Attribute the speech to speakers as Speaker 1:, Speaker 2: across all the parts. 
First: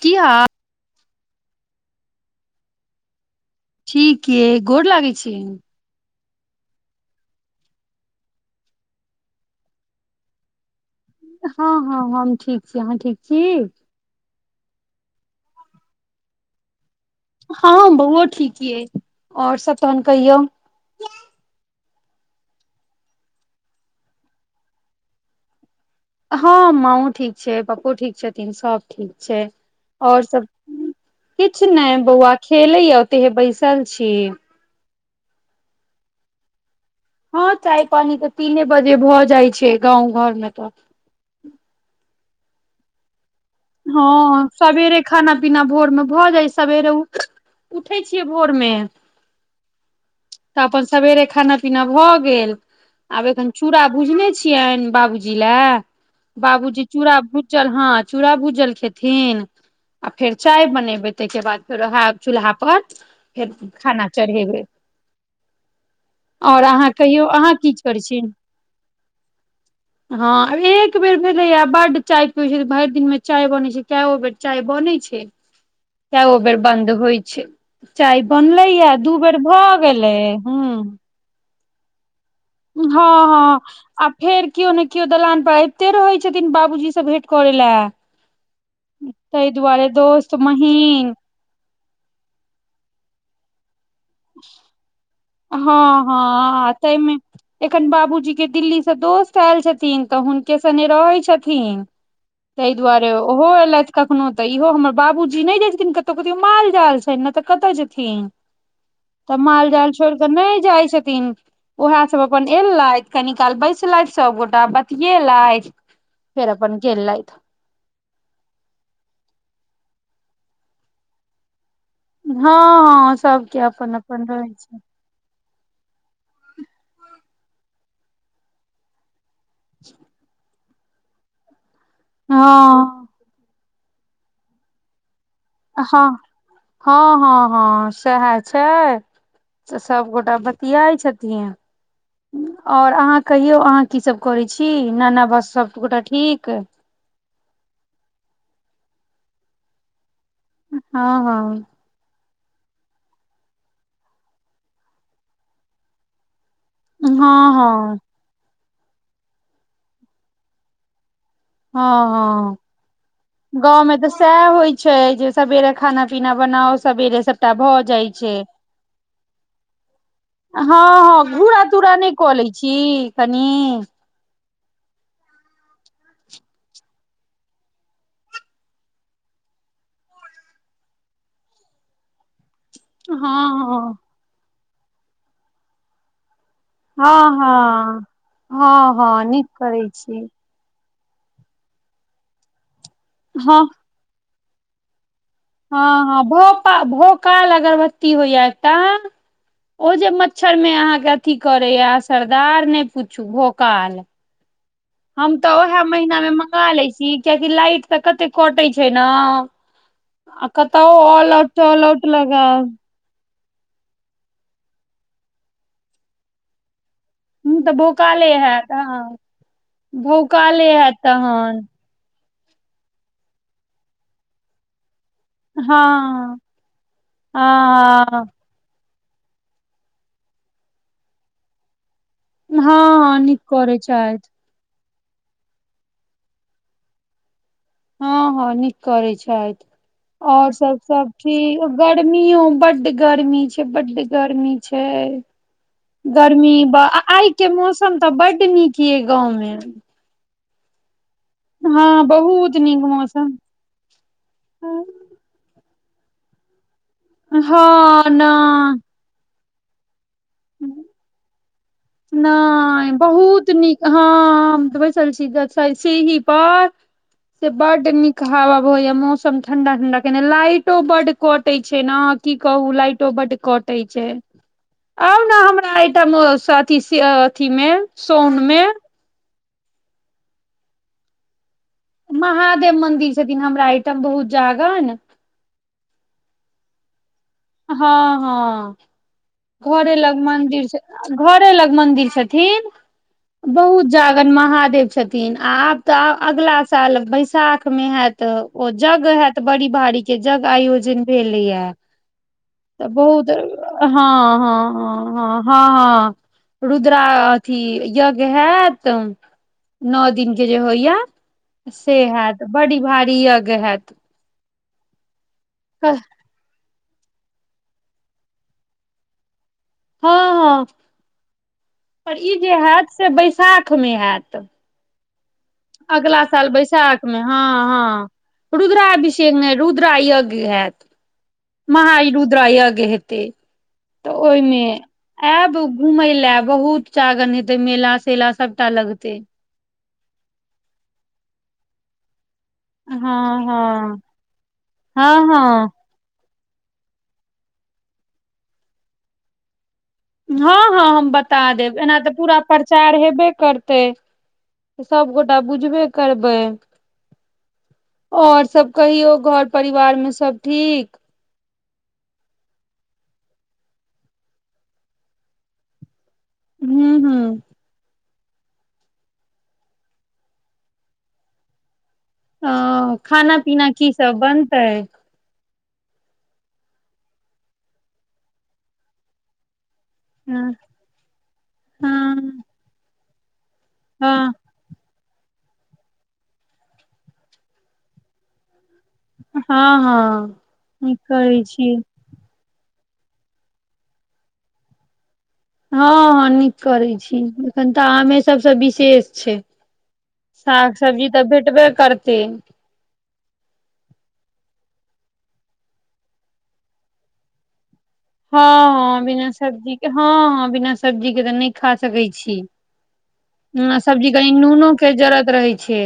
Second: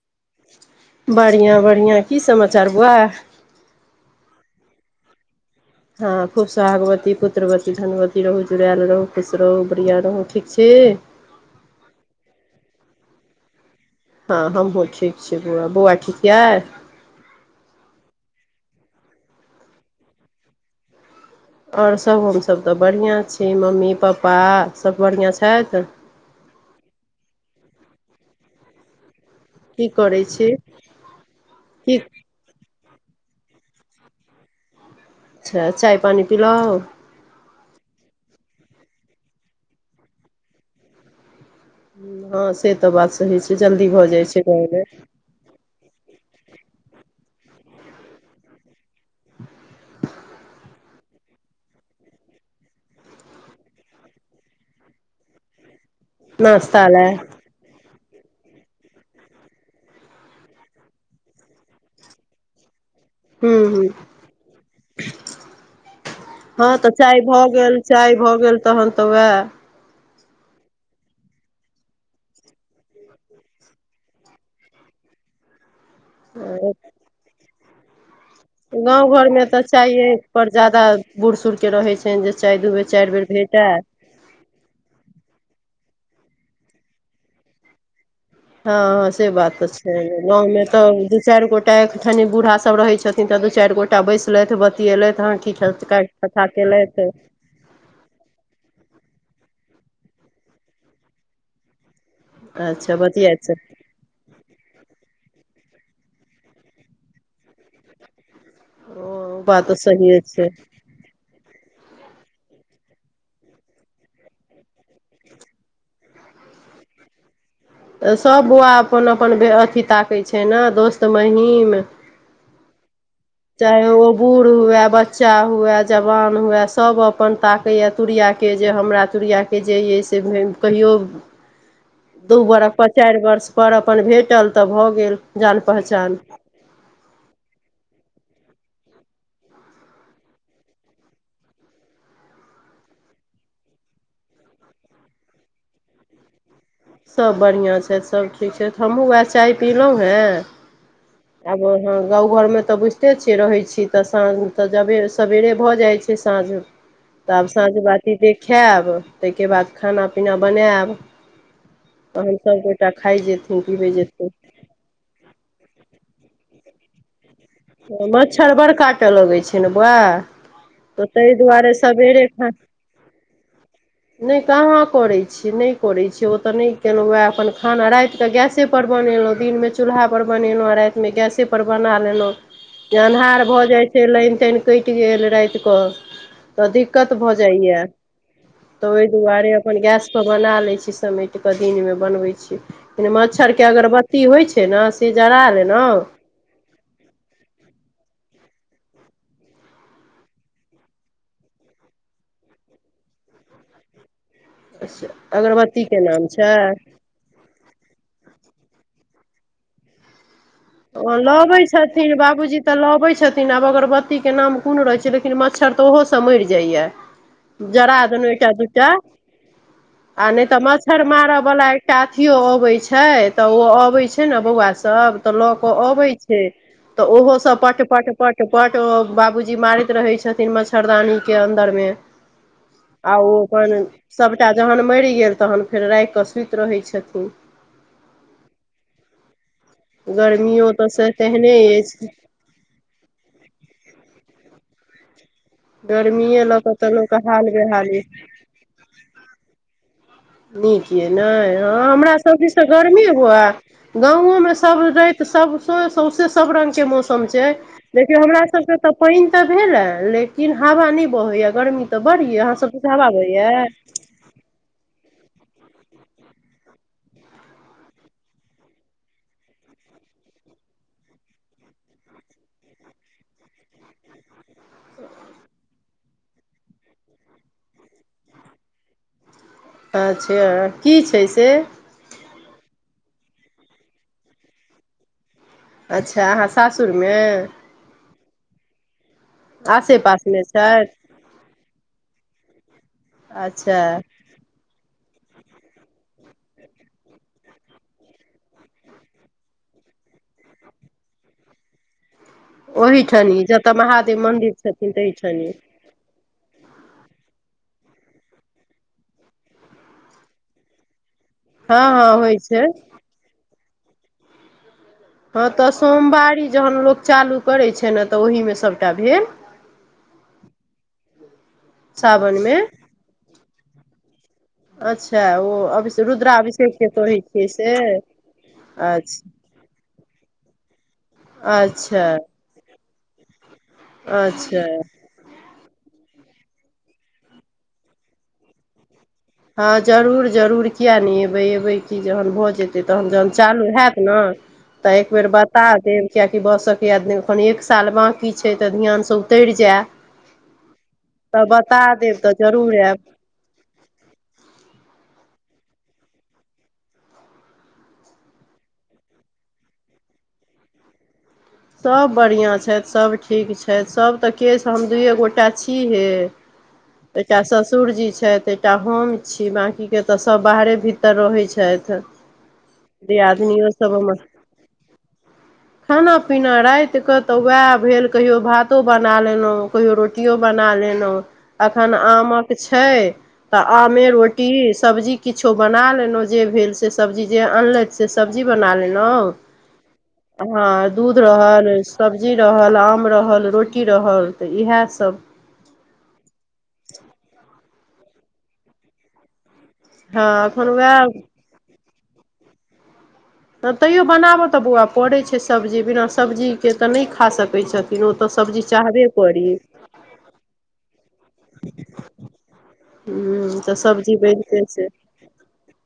Speaker 1: किया।
Speaker 2: बढ़िआँ बढ़िआँ कि समाचार बौआ।
Speaker 1: ठीक ये गोड़ लागै छिये।
Speaker 2: हाँ खूब सोहागवती पुत्रवती धनवती रहू जुड़ायल रहू खुश रहू बढ़िआँ रहू ठीक छै।
Speaker 1: हाँ, हाँ हम ठीक छी, अहाँ ठीक छै।
Speaker 2: हाँ हमहुँ ठीक छीयै, बौआ ठीक यऽ।
Speaker 1: हाँ बौओ ठीक यऽ है और सभ तहन कहियौ
Speaker 2: और सभ हम सभ तऽ बढ़िआँ छी मम्मी पप्पा सभ बढ़िआँ छैइथ।
Speaker 1: हाँ, माँ ओ ठीक छै, पप्पो ठीक, छथिन सभ ठीक छै।
Speaker 2: की
Speaker 1: और
Speaker 2: करै
Speaker 1: सभ
Speaker 2: छी
Speaker 1: किछु नहि
Speaker 2: की
Speaker 1: बौआ खेलेया ओते हे बैसल छी।
Speaker 2: अच्छा चाय पाइन पियौ
Speaker 1: हाँ चाय पानी तऽ तीने बजे भऽ जाई छै, गाव घर मे तऽ
Speaker 2: हाँ से तऽ बात सही छै, जल्दी भऽ जाइत छै घय मे
Speaker 1: बिना भोर मे भऽ जाई सबेरे उठ उठे छियै भोर मे तऽ अपन सबेरे खाना पीना भऽ गेल। आब ऐखन चूड़ा भूजने छियान बाबूजी लए बाबू जी
Speaker 2: नाश्ता लए
Speaker 1: चूड़ा भूजल ह, चूरा भूजल खेथिन आ फेर चाय बनेबै, ताहिके बाद फेर वह चूल्हापर फेर
Speaker 2: हूँ हूँ
Speaker 1: खाना चढे़बैए
Speaker 2: ह,
Speaker 1: अहाँ
Speaker 2: तऽ चाय
Speaker 1: कहियौ
Speaker 2: भऽ
Speaker 1: अहाँ की
Speaker 2: गेल
Speaker 1: करै
Speaker 2: चाय भऽ गेल तहन तऽ उएह
Speaker 1: ह, एक बेर भेलैया बड़ चाय पीबै छै, भरि दिन मे चाय बनै छै, कऽ ओ बेर चाय बनै छै, केओ बेर बन्द होई छै। चाय बनलै या
Speaker 2: गाँव
Speaker 1: दू बेर
Speaker 2: घरमे तऽ
Speaker 1: भऽ
Speaker 2: चाय
Speaker 1: गेलै
Speaker 2: पर
Speaker 1: हूँ।
Speaker 2: ज्यादा बूढ़ सूढ़के रहैत छैन जे चाय दू बेर
Speaker 1: हँ
Speaker 2: चारि बेर
Speaker 1: हँ
Speaker 2: भेटय
Speaker 1: आ फेर किओ ने किओ दलान पर अबिते रहै छथिन बाबू जी से भेट करय लए।
Speaker 2: हं हं से
Speaker 1: ताहि
Speaker 2: बात तऽ
Speaker 1: दुआरे
Speaker 2: छै
Speaker 1: दोस्त
Speaker 2: गाँव में तऽ
Speaker 1: महीन
Speaker 2: दू चारि गोट टाक छनि बूढ़ा सब रहय छथिन तऽ दू चारि गो टा बैसलथि बतिऐलथि हाँ की खा
Speaker 1: हँ
Speaker 2: कथा
Speaker 1: हँ
Speaker 2: केलथि
Speaker 1: ताहिमे एखन बाबू जी के दिल्ली सँ दोस्त आयल छथिन तऽ हुनके संगे रहै छथिन तहि
Speaker 2: अच्छा
Speaker 1: दुआरे
Speaker 2: बतियाइत
Speaker 1: ओहो
Speaker 2: छै
Speaker 1: ऐलथ कखनो तऽ इहो हमर बाबू जी नइ जाइ छथिन कतहु कतो माल जाल छै ने तऽ कतअ जेथिन तऽ
Speaker 2: ओ बात
Speaker 1: माल जाल छोइड़
Speaker 2: सहिए
Speaker 1: कऽ
Speaker 2: छै
Speaker 1: नय जाई छथिन ओएह सब अपन एलथि कनि काल बैसलथि सबगोटा बतिएलथि फेर अपन गेलइथ
Speaker 2: तऽ सब बौआ अपन अपन बे अथि ताकै छै न दोस्त महीम
Speaker 1: हँ हँ सबके
Speaker 2: चाहे
Speaker 1: अपन
Speaker 2: ओ
Speaker 1: अपन
Speaker 2: बूढ़
Speaker 1: रहै छै
Speaker 2: हुए बच्च च्चा हुए जवान हुए सब अपन ताकैए तूरीआके जे हमरा तूरीआके जे अइ से घुमि कहियो दू बरष पर
Speaker 1: हँ
Speaker 2: चारि वर्ष पर अपन भेटल तऽ भऽ गेल जान
Speaker 1: हँ
Speaker 2: पहचान
Speaker 1: हँ हँ हँ सेहै छै तऽ सबगोटा बतियाइ छथिन और आहाँ कहियौ अहाँ की सब करै छी नाना बस सब गोटा ठीक
Speaker 2: सभ बढ़िआँ छथि सब ठीक छथि हमहूँ उएह चाय पिलहुँ हे
Speaker 1: हाँ हाँ
Speaker 2: हँ गाँव घर में तऽ बुझिते छियै रहै छी तऽ साँझ तऽ जबे सबेरे भऽ जाइ छै साँझ तऽ आब
Speaker 1: हँ
Speaker 2: साँझ
Speaker 1: हँ
Speaker 2: बाती देखैब ताहिके बाद खाना पीना बनैब
Speaker 1: हँ
Speaker 2: तहन
Speaker 1: हँ
Speaker 2: सबगोटा खाय जेथिन
Speaker 1: गाँव
Speaker 2: पिबै
Speaker 1: में तऽ
Speaker 2: जेथिन
Speaker 1: सएह होइ छै जे सबेरे खाना पीना बनाओ सबेरे सब
Speaker 2: मच्छर बड़ काट लगै छै ने बौआ
Speaker 1: हँ
Speaker 2: तऽ
Speaker 1: हँ
Speaker 2: ताहि
Speaker 1: घूरा
Speaker 2: दुआरे
Speaker 1: तूरा नय कऽ लै छी कनी
Speaker 2: नय कहाँ करै छी नय करै छी ओ तऽ नय केलहुँ उएह अपन खाना राइत क गैस गैसेपर बनेलहुँ दिनमे चूल्हापर बनेलहुँ आ रातिमे गैसेपर बना लेलहुँ
Speaker 1: हँ
Speaker 2: अन्हार भऽ जाइ
Speaker 1: हँ
Speaker 2: छै लाइन ताानि कटि गेल रातिक कऽ तऽ दिक्कत
Speaker 1: हँ
Speaker 2: भऽ जाइया
Speaker 1: हँ
Speaker 2: तऽ
Speaker 1: हँ
Speaker 2: ओहि
Speaker 1: हँ नीक
Speaker 2: दुआरे अपन
Speaker 1: करै
Speaker 2: गैस
Speaker 1: छी
Speaker 2: पर बना ले छी समेट के दिन में बनवे छीयिन मच्छर के
Speaker 1: हँ
Speaker 2: अगरबत्ती होय छै ने से जरा
Speaker 1: हँ हँ
Speaker 2: लेलहुँ
Speaker 1: भोपा भोकाल अगरबत्ती होइया एकटाऽ ओ जे मच्छर में अहाँके अथी करे या सरदार नय पूछू भोकाल हम तऽ उएह
Speaker 2: अगरबत्तीके
Speaker 1: महीना
Speaker 2: नाम
Speaker 1: मे
Speaker 2: छै
Speaker 1: मंगा लै छी कियाकि लाइट तऽ कते कटे छै ने अक तऽ ओ ऑल आउट
Speaker 2: लबै
Speaker 1: च ऑल आउट
Speaker 2: छथिन
Speaker 1: लगा
Speaker 2: बाबूजी तऽ लबै छथि लिन आब अगरबत्तीके नाम कोन रहैत छै लेकिन मच्छर तऽ ओहोसँ मरि जाइए
Speaker 1: ह तऽ
Speaker 2: जरा
Speaker 1: भौकाले
Speaker 2: दनहु एकटा
Speaker 1: हैत
Speaker 2: दूटा
Speaker 1: हँ
Speaker 2: आ नहि तऽ
Speaker 1: भौकाले हैत
Speaker 2: मच्छर मारऽ
Speaker 1: तहन
Speaker 2: बला एक टा अथियो अबै छै तऽ ओ अबै छै न बौआ सब तऽ लऽ केऽ अबै
Speaker 1: हँ
Speaker 2: छै तऽ ओहो सब पट
Speaker 1: हँ
Speaker 2: पट पट पट ओ बाबूजी मारैत रहे छथिन मच्छरदानी के अन्दर मे
Speaker 1: हँ हँ
Speaker 2: आउ ओ
Speaker 1: नीक
Speaker 2: अपन
Speaker 1: करै छथि
Speaker 2: सब टा जहन मरि गेल तहन फेर राखि कऽ सुति रहै छथिन
Speaker 1: हँ हँ नीक करै छै आओर
Speaker 2: गर्मियो
Speaker 1: सब
Speaker 2: तऽ से
Speaker 1: सब
Speaker 2: तेहने
Speaker 1: ठीक
Speaker 2: अछि
Speaker 1: गर्मीयों बड्ड गर्मी छै, बडी गरमी छै।
Speaker 2: गर्मिए
Speaker 1: गर्मी
Speaker 2: लऽ कऽ
Speaker 1: बे
Speaker 2: तऽ लोकके
Speaker 1: आइ के
Speaker 2: हाल बेहाल अछि
Speaker 1: मौसम तऽ बड्ड नीक ये गाव मे
Speaker 2: निक ये नहि हँ हमरा सभके
Speaker 1: बहुत
Speaker 2: से
Speaker 1: नीक
Speaker 2: गर्मी
Speaker 1: मौसम
Speaker 2: हुए गाव मे सभ
Speaker 1: हँ
Speaker 2: र सौस सौसे सभ रंग के मौसम छै देखियऔ हमरा सभके
Speaker 1: नय
Speaker 2: तऽ पाइन तऽ भेलै लेकिन हवा नहि बहैया गर्मी तऽ बड़ य अहाँ सभ
Speaker 1: नय
Speaker 2: तुछु हवा अबैया
Speaker 1: बहुत नीक हँ, हम तऽ बैसल चल छी स ही प से बड निक हवा होया मौसम ठंडा ठंडा केने लाइटो बड कटे छै, ने। कि कहू लाइटो बड कटे छै।
Speaker 2: ह।
Speaker 1: आउ ने हमरा एहिठ अथि मे सोन मे
Speaker 2: अच्छा कि छै से।
Speaker 1: महादेव मंदिर छथिन हमरा एहिठाम बहुत जागह ने।
Speaker 2: अच्छा अहाँ सासुर मे
Speaker 1: हँ, हँ। घरे
Speaker 2: आसे
Speaker 1: लंग
Speaker 2: पासमे
Speaker 1: मंदिर
Speaker 2: छथि
Speaker 1: घरे लंग मंदिर छथिन
Speaker 2: अच्छा
Speaker 1: बहुत जादा अपन महादेव छथिन आ आब तऽ अगिला साल वैसाख मे होयत तऽ ओ जगञ हयत बड़ी भारी के जग आयोजन भेलेया
Speaker 2: ओहिठन जतऽ महादेव मन्दिर छथिन तहिठनि
Speaker 1: ह, रुद्रा अथि यज्ञ होयत। नओ दिनके जे होइया
Speaker 2: हँ
Speaker 1: से
Speaker 2: हँ होइ
Speaker 1: होयत
Speaker 2: छै
Speaker 1: बड़ी भारी यज्ञ होयत
Speaker 2: हँ, तऽ सोमवारी जहन लोक चालू करै छै, ने तऽ ओहि मे सभटा भेल
Speaker 1: हँ, हँ, पर ई जे
Speaker 2: सावनमे
Speaker 1: हयत से बैशाख मे होयत।
Speaker 2: अच्छा ओ। अभिष
Speaker 1: अगला साल
Speaker 2: रुद्राभिषेक के
Speaker 1: बैशाखमे
Speaker 2: कहै छियै
Speaker 1: हँ,
Speaker 2: से
Speaker 1: हँ। रुद्रा
Speaker 2: अच्छा
Speaker 1: अभिषेक नहि रुद्र यज्ञ होयत
Speaker 2: अच्छा
Speaker 1: महारुद्राय यज्ञा हेते तऽ ओहिमे
Speaker 2: अच्छा
Speaker 1: आयब घूमय लए बहुत जगर हेते मेला सेला सभटा लगते।
Speaker 2: हँ, जरूर जरूर किया नहि एबै एबै कि जहन भऽ जेतै
Speaker 1: हँ
Speaker 2: तहन, जहन चालू होयत
Speaker 1: हँ
Speaker 2: ने तऽ एक
Speaker 1: हँ
Speaker 2: बेर बता
Speaker 1: हँ
Speaker 2: देब किएकि बसके यद एखन एक साल बाँकी छै। तऽ ध्यानसँ उतरि जाय
Speaker 1: हँ, हँ, हम बता देब एना तऽ पूरा प्रचार हेबे करतै। त सभगोटा बुझबे करबै और सभ कहियौ घर परिवार मे सभ ठीक
Speaker 2: सभ बढ़िआँ छथि, सभ ठीक छथि, सभ तऽ केश हम दुइए गोटा छी हे।
Speaker 1: हूँ हूँ
Speaker 2: एकटा ससुर जी छै। एकटा हमम छी, बाँकी के तऽ सभ बाहरे भीतर रहैत छथि
Speaker 1: अ खाना
Speaker 2: दियादनियो
Speaker 1: पीना कि
Speaker 2: सब हमर
Speaker 1: सभ बनतै
Speaker 2: खाना। पीना राति कऽ तऽ वएह भेल कहियो भातो बना लेलहुँ कहियो रोटी कटो
Speaker 1: हँ
Speaker 2: बना लेलहुँ अखन आम
Speaker 1: हँ
Speaker 2: कऽ छै। तऽ आमे
Speaker 1: हँ
Speaker 2: रोटी सब्जी। किछो बना लेलो जे भेल से सब्जी जे अनलथि से सब्जी बना लेलो। हँ,
Speaker 1: हँ
Speaker 2: ह।
Speaker 1: नीक
Speaker 2: दूध
Speaker 1: करै छी
Speaker 2: रहल सब्जी रहल आम रहल रोटी रहल तऽ इएह सभ।
Speaker 1: हँ, हँ, निक करैत छी एखन तऽ आमे सभसँ विशेष छै।
Speaker 2: हँ एखन
Speaker 1: साग
Speaker 2: वएह
Speaker 1: सब्जी तऽ भेटबे करतै
Speaker 2: तैयो बनाबऽ तऽ बौआ पड़ैत छै सब्जी बिना सब्जीके तऽ नहि खा सकैत छथि
Speaker 1: हँ हँ बिना सब्जी के हँ हँ बिना सब्जी के तऽ नहि खा सकै छी
Speaker 2: तऽ
Speaker 1: ह सब्जी कनि
Speaker 2: बनिते छै
Speaker 1: नूनोके जरत रहै छै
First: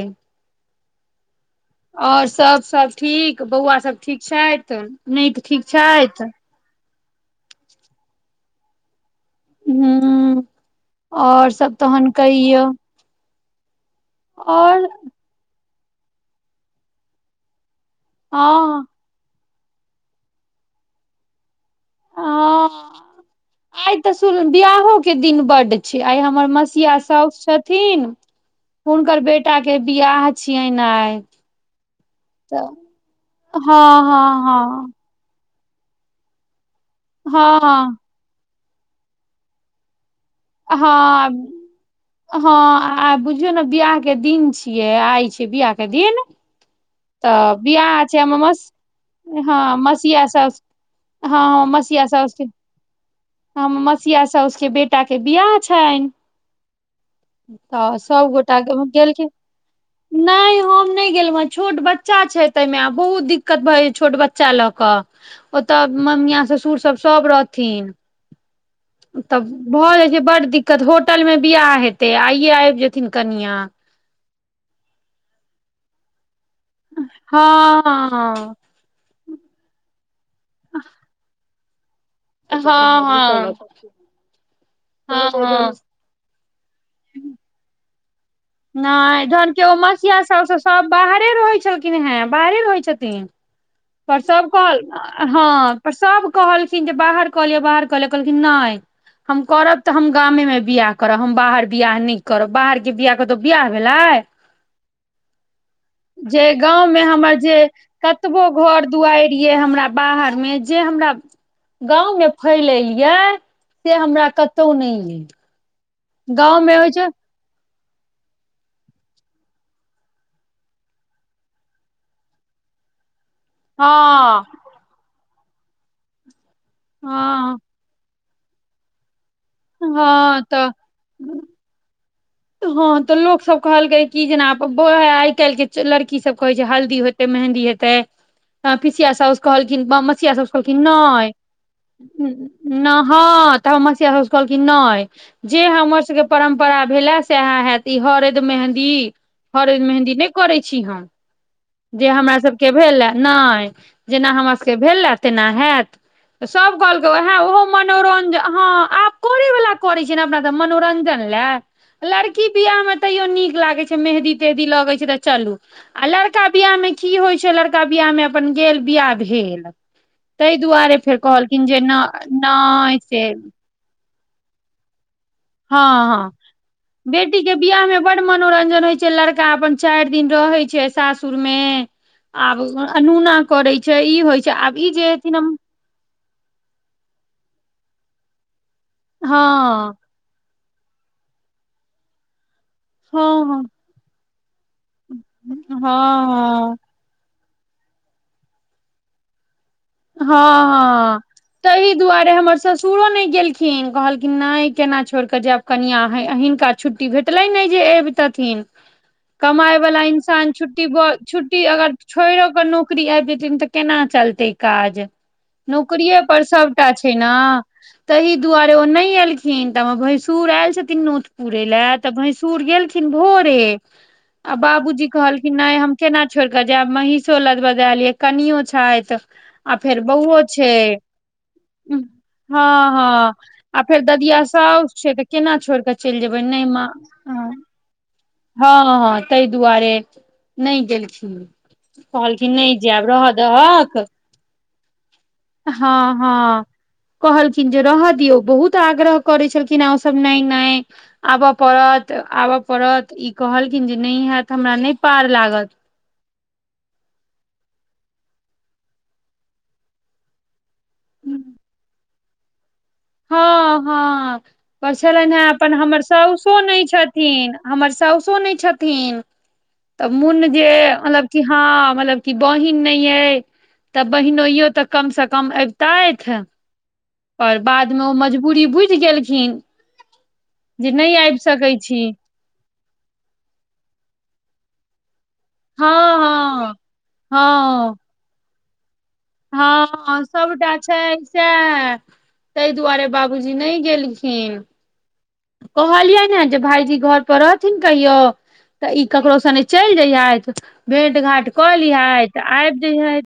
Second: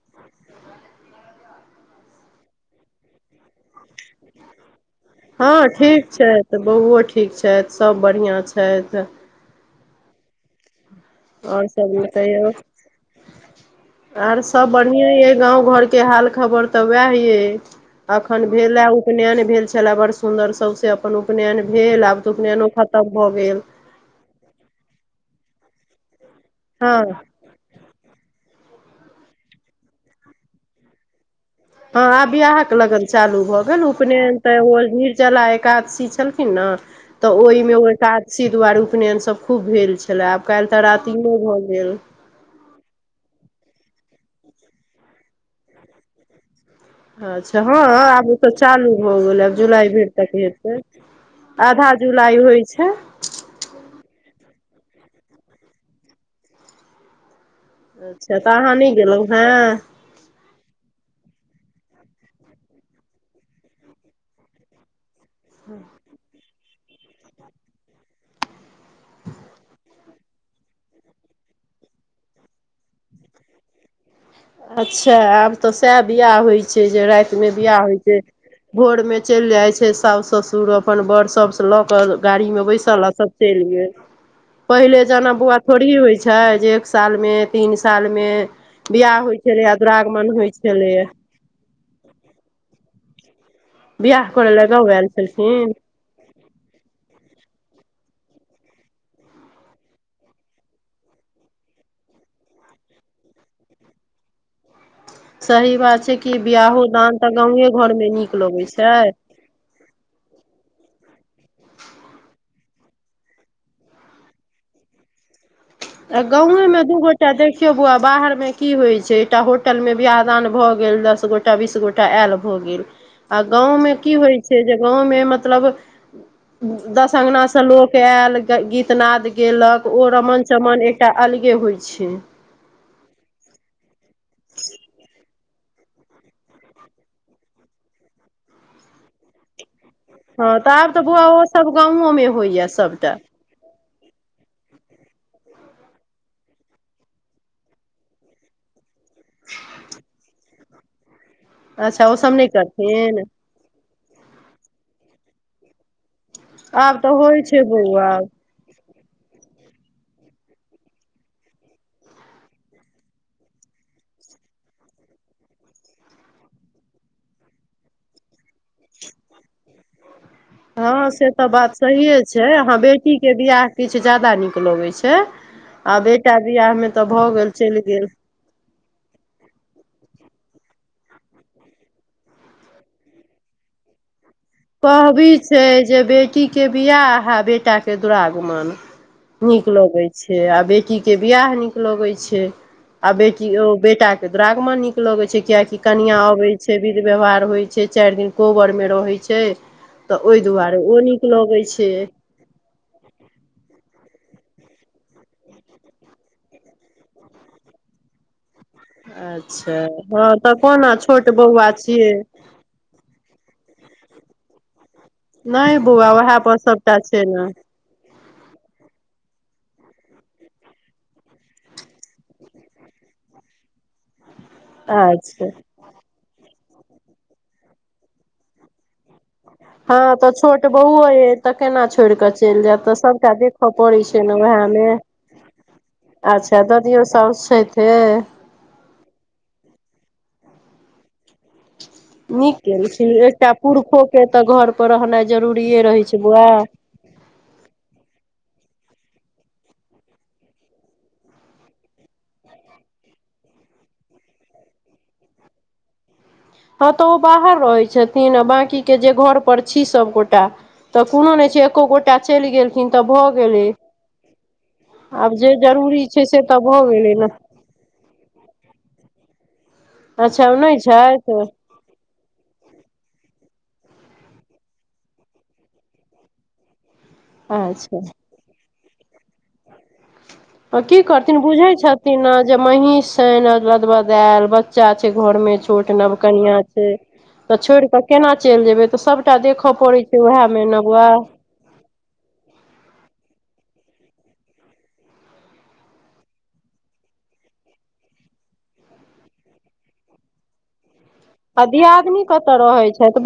Speaker 1: ओर सब सब ठीक बौआ सब ठीक छैथ नै त ठीक छैथ
Speaker 2: तऽ बौओ ठीक छैथ सभ बढ़िआँ छैथ
Speaker 1: ह और
Speaker 2: आओर
Speaker 1: सब
Speaker 2: सभ
Speaker 1: तहन
Speaker 2: कहियौ
Speaker 1: कहियो
Speaker 2: आर सभ बढ़िएँ अइ गाँव घरके हाल खबर तऽ उएह यइ अखन
Speaker 1: हँ
Speaker 2: भेलए उपनयन भेल छलाए बड़ सुदर सौसे अपन उपनयन भेल आब तऽ उपनयनो
Speaker 1: हँ
Speaker 2: खतम भऽ गेल
Speaker 1: आइ तऽ सु बियाहो के दिन बड्ड छै आइ हमर
Speaker 2: हँ
Speaker 1: मसिया सौस छथिन हुनकर बेटा के बियाह छियै न आई
Speaker 2: हँ आब बिआहक लगन चालू भऽ गेल
Speaker 1: हँ हँ
Speaker 2: उपनयन तऽ
Speaker 1: हँ
Speaker 2: चला एकादशी छलखिन न तऽ ओहिमे
Speaker 1: हँ
Speaker 2: एका सी दुआरे उपनयनसभ खूब भेल छलै आब काल्हि तऽ
Speaker 1: हँ
Speaker 2: रातिमो भऽ गेल
Speaker 1: हँ आ बुझियौ न बिआह के दिन छियै आइ छ बियाह के दिन तऽ
Speaker 2: अच्छा हँ
Speaker 1: बिआह छै
Speaker 2: आब ओ तऽ
Speaker 1: मस
Speaker 2: चालू भऽ गेलै आब
Speaker 1: हँ
Speaker 2: जुलाई भरि
Speaker 1: मसिया
Speaker 2: तक
Speaker 1: सब
Speaker 2: हेतै
Speaker 1: हँ हँ
Speaker 2: आधा
Speaker 1: मसीहा
Speaker 2: जुलाई
Speaker 1: सौसके
Speaker 2: होइ छै
Speaker 1: हम मसिया सौस के बेटाके बियाह छनि तऽ
Speaker 2: अच्छा तऽ
Speaker 1: सभगोटा
Speaker 2: अहाँ नहि गेलहुँ
Speaker 1: गेलखिन
Speaker 2: हेँ
Speaker 1: नय हम नय गेलुहँ छोट बच्चा छै तै मे आब बहुत दिक्कत भए छै छोट बच्चा लऽ क ओतऽ ममिया ससुर सब सब रहथिन तब भऽ जाइ छै बड दिक्कत होटल मे बियाह हेतै आइे आबि जेथिन कनिआ
Speaker 2: अच्छा आब तऽ सएह बियाह होइत छै जे रातिमे बियाह
Speaker 1: हँ
Speaker 2: होइत छै
Speaker 1: हँ
Speaker 2: भोरमे चैल जाइ छै सौस ससुर अपन बड़ सबसँ लऽ कऽ गाड़ी मे बैसल सब
Speaker 1: हँ हँ
Speaker 2: चल गेल पहिले
Speaker 1: हँ
Speaker 2: जाना बौआ
Speaker 1: हँ
Speaker 2: थोड़ी होइ छै छै जे एक सालमे तीन सालमे बियाह
Speaker 1: नहि
Speaker 2: होइ
Speaker 1: जन कि ओ
Speaker 2: छलैए
Speaker 1: मसिया
Speaker 2: दुरागमन होइ
Speaker 1: सबसँ सब
Speaker 2: छलैए
Speaker 1: बाहरे रहैत छलखिन हे बाहरे रहैत छथिन
Speaker 2: बियाह
Speaker 1: परसव
Speaker 2: करय लए
Speaker 1: कहल
Speaker 2: गाँव आयल छलखिन
Speaker 1: हँ पर सभ कहलखिन जे बाहर कहलिय बाहर कहलिय कहलखिन नय हम करब तऽ हम गामे मे बिआह करब हम बाहर बिआाह नहि करब बाहर के बिआह करतौ बिआह भेलै
Speaker 2: सही बात छै कि
Speaker 1: जे
Speaker 2: बियाहो
Speaker 1: गाँवमे
Speaker 2: दान तऽ
Speaker 1: हमर जे
Speaker 2: गावे घरमे नीक
Speaker 1: कतबो
Speaker 2: लगै
Speaker 1: घर
Speaker 2: छै
Speaker 1: दुआरि हमरा बाहर मे जे हमरा गाव मे फैल एल य से हमरा कतौ नहिले यै
Speaker 2: आ गांव मे दू गोटा देख देखियौ बौआ बाहर मे की होइ छै एकटा होटल मे ब्याह दान भए गेल दस गोटा बीस गोटा टा आयल भऽ गेल आ गाँमे की होइ
Speaker 1: हँ
Speaker 2: छै जे गाँमे मतलब दश अंगना
Speaker 1: हँ
Speaker 2: स लोक आयल गीतनाद गेलक ओ
Speaker 1: हँ
Speaker 2: रमन
Speaker 1: तऽ
Speaker 2: चमन एकटा अलगे होइ छै
Speaker 1: हँ तऽ लोक सब कहलकै कि जेना आइ काल्हि के लड़की सब कहे छै हल्दी हो मेहन्दी हे तै पिलाया सौस कहलखिन ब मसिया सौस सब
Speaker 2: हँ तऽ
Speaker 1: कहलखिन
Speaker 2: आब तऽ बौआ
Speaker 1: नहि
Speaker 2: ओ सब गाँवो मे होइया सबटा
Speaker 1: नहत तब हम मसिया स कहलकी न जे हमर सबके परम्परा भेएले सएह हयत ई हरद मेहदी हरद मेहदी नहि करै छी हम जे
Speaker 2: अच्छा ओ सब
Speaker 1: हमरा
Speaker 2: नहि
Speaker 1: सबके भेलए
Speaker 2: करथिन
Speaker 1: नय जेना हमरा सबके भेलए तेना हैत सब
Speaker 2: आब
Speaker 1: कहलके
Speaker 2: तऽ
Speaker 1: ओहे
Speaker 2: होइ छै
Speaker 1: ओहो
Speaker 2: बौआ
Speaker 1: मनोरंजन हँ आब करेय वला करै छै न अपना तऽ मनोरंजन लए लड़की बियाह मे तैयो नीक लागय छै मेहदी तेहदी लगे छै तऽ चलू आ लड़का बियाहमे की होइ छै लड़का बियाहमे अपन गेल बियाह भेल तहि दुआरे
Speaker 2: हँ
Speaker 1: फेर
Speaker 2: से तऽ
Speaker 1: कहलखिन
Speaker 2: बात
Speaker 1: जे नहि नहि से
Speaker 2: किछ ज्यादा नीक लगै छै आ
Speaker 1: हँ हँ
Speaker 2: बेटा बिआहमे तऽ भऽ
Speaker 1: बेटी के
Speaker 2: गेल चलि
Speaker 1: बियाह में
Speaker 2: गेल
Speaker 1: बड मनोरंजन होइ छै लड़का अपन चाइर दिन रहै छै सासुर में आब अनूना करय छै ई होइ छै आब ई जे
Speaker 2: कहबी
Speaker 1: हेथिन हम
Speaker 2: छै जे बेटी के बियाह हा बेटा के दुरागमन
Speaker 1: हँ
Speaker 2: नीक लगे छै छै आ बेटी के बियाह नीक लगे छै आ बेटी
Speaker 1: हँ
Speaker 2: ओ बेटा के दुरागमन नीक की लगैत छै किियकि
Speaker 1: हँ
Speaker 2: कनिआँ अबैत
Speaker 1: हँ
Speaker 2: छै विधि व्यवहार होइत छै चारि दिन कोबरमे रहैत छै तऽ
Speaker 1: हँ
Speaker 2: ओहि दुआरे ओ
Speaker 1: हँ
Speaker 2: नीक लगै छै
Speaker 1: तहि दुआरे हमर ससुरो नहि गेलखिन कहलखिन नहि केना छोड़ के जेयब कनिया हैा छुट्ी भेटल ह नहि जे पितथिन
Speaker 2: अच्छा
Speaker 1: कमाइ वला
Speaker 2: हँ
Speaker 1: इन्सान
Speaker 2: तऽ
Speaker 1: छुट्टी
Speaker 2: कोना छोट
Speaker 1: छुट्टी
Speaker 2: बौआ
Speaker 1: अगर
Speaker 2: छियै
Speaker 1: छोइरो क नो करी आबि जेतन तऽ केना चलतै काज
Speaker 2: नहि बौआ
Speaker 1: नौकरीये
Speaker 2: उएह
Speaker 1: पर सबटा
Speaker 2: सभटा
Speaker 1: छै न
Speaker 2: ने
Speaker 1: तहि दुआरे ओ नहि एलखिन तऽ हम भैंसुर एयल छथिन नोथपुरे ले तऽ भैंसुर गेलखिन भोरे
Speaker 2: ह
Speaker 1: आ बाबूजी कहलखिन नहि हम केना छोड़ कऽ जायब महीषो लदब द लिय कनियो छथि आ फेर
Speaker 2: हँ तऽ
Speaker 1: बौउओ
Speaker 2: छोट
Speaker 1: छै
Speaker 2: बौओ अइ तऽ केना
Speaker 1: हँ
Speaker 2: छोड़ि कऽ चलि
Speaker 1: हँ
Speaker 2: जायब तऽ सभटा देखय
Speaker 1: आ फेर
Speaker 2: पड़ैत छै ने
Speaker 1: ददिया सा
Speaker 2: उएहमे
Speaker 1: त केना छोड़ क चल जेबै ने
Speaker 2: अच्छा
Speaker 1: माँ
Speaker 2: ददियो साउस
Speaker 1: हँ
Speaker 2: छथि हे।
Speaker 1: ह तहि दुआरे नहि गेलखिन कहलखिन नय जैब रह दहक
Speaker 2: ते त घर पर रहनाइ जरूरिये रहै
Speaker 1: हँ
Speaker 2: छै बौआ
Speaker 1: हँ कहलखिन जे रह दियौ बहुत आग्रह करै छलखिन आ सब नय नय आब पड़त आब पड़त ई कहलखिन जे नइ हैत हमरा नइ पार लागत
Speaker 2: हँ तऽ ओ बाहर रहै छथिन आ बाँकी के जे घर पर छी सबगोटा त कोनो नय छै एको गोटा चलि गेल
Speaker 1: हँ हँ
Speaker 2: आब जे
Speaker 1: [unintelligible] अपन हमर
Speaker 2: जरूरी छै से
Speaker 1: साउसो
Speaker 2: तऽ
Speaker 1: नहि
Speaker 2: भऽ गेलै ने
Speaker 1: छथिन हमर साउसो नहि छथिन तऽ
Speaker 2: अच्छा
Speaker 1: मन जे
Speaker 2: नहि
Speaker 1: मतलब
Speaker 2: छथि
Speaker 1: क हँ मतलब कि बहिन नहि अइ तऽ बहिनोयो तऽ कम से कम अबत आर बादमे
Speaker 2: अच्छा
Speaker 1: ओ मजबुरी बुझि गेलखिन जे
Speaker 2: की
Speaker 1: नहि
Speaker 2: करथिन
Speaker 1: आबि
Speaker 2: बुझै
Speaker 1: सकै छी
Speaker 2: छथिन ने जे महींष नद बदबद आयल बच्चा छै घर में छोट
Speaker 1: हँ
Speaker 2: नव कनिया
Speaker 1: हँ
Speaker 2: छै त छोड़
Speaker 1: हँ
Speaker 2: के केना चलि जेबै त सभटा देखे पड़ैत छै उएह मे नबैआ
Speaker 1: तए तहि दुआरे बाबूजी नहि गेलखिन कहलियै ने जे भायजी घर पर रहथिन कहियौ त ई ककरो संने चलि जैयैत भेंट घाट क
Speaker 2: दियादनी
Speaker 1: लिहैत
Speaker 2: कतय
Speaker 1: आबि
Speaker 2: रहैत
Speaker 1: जइहइत
Speaker 2: छथि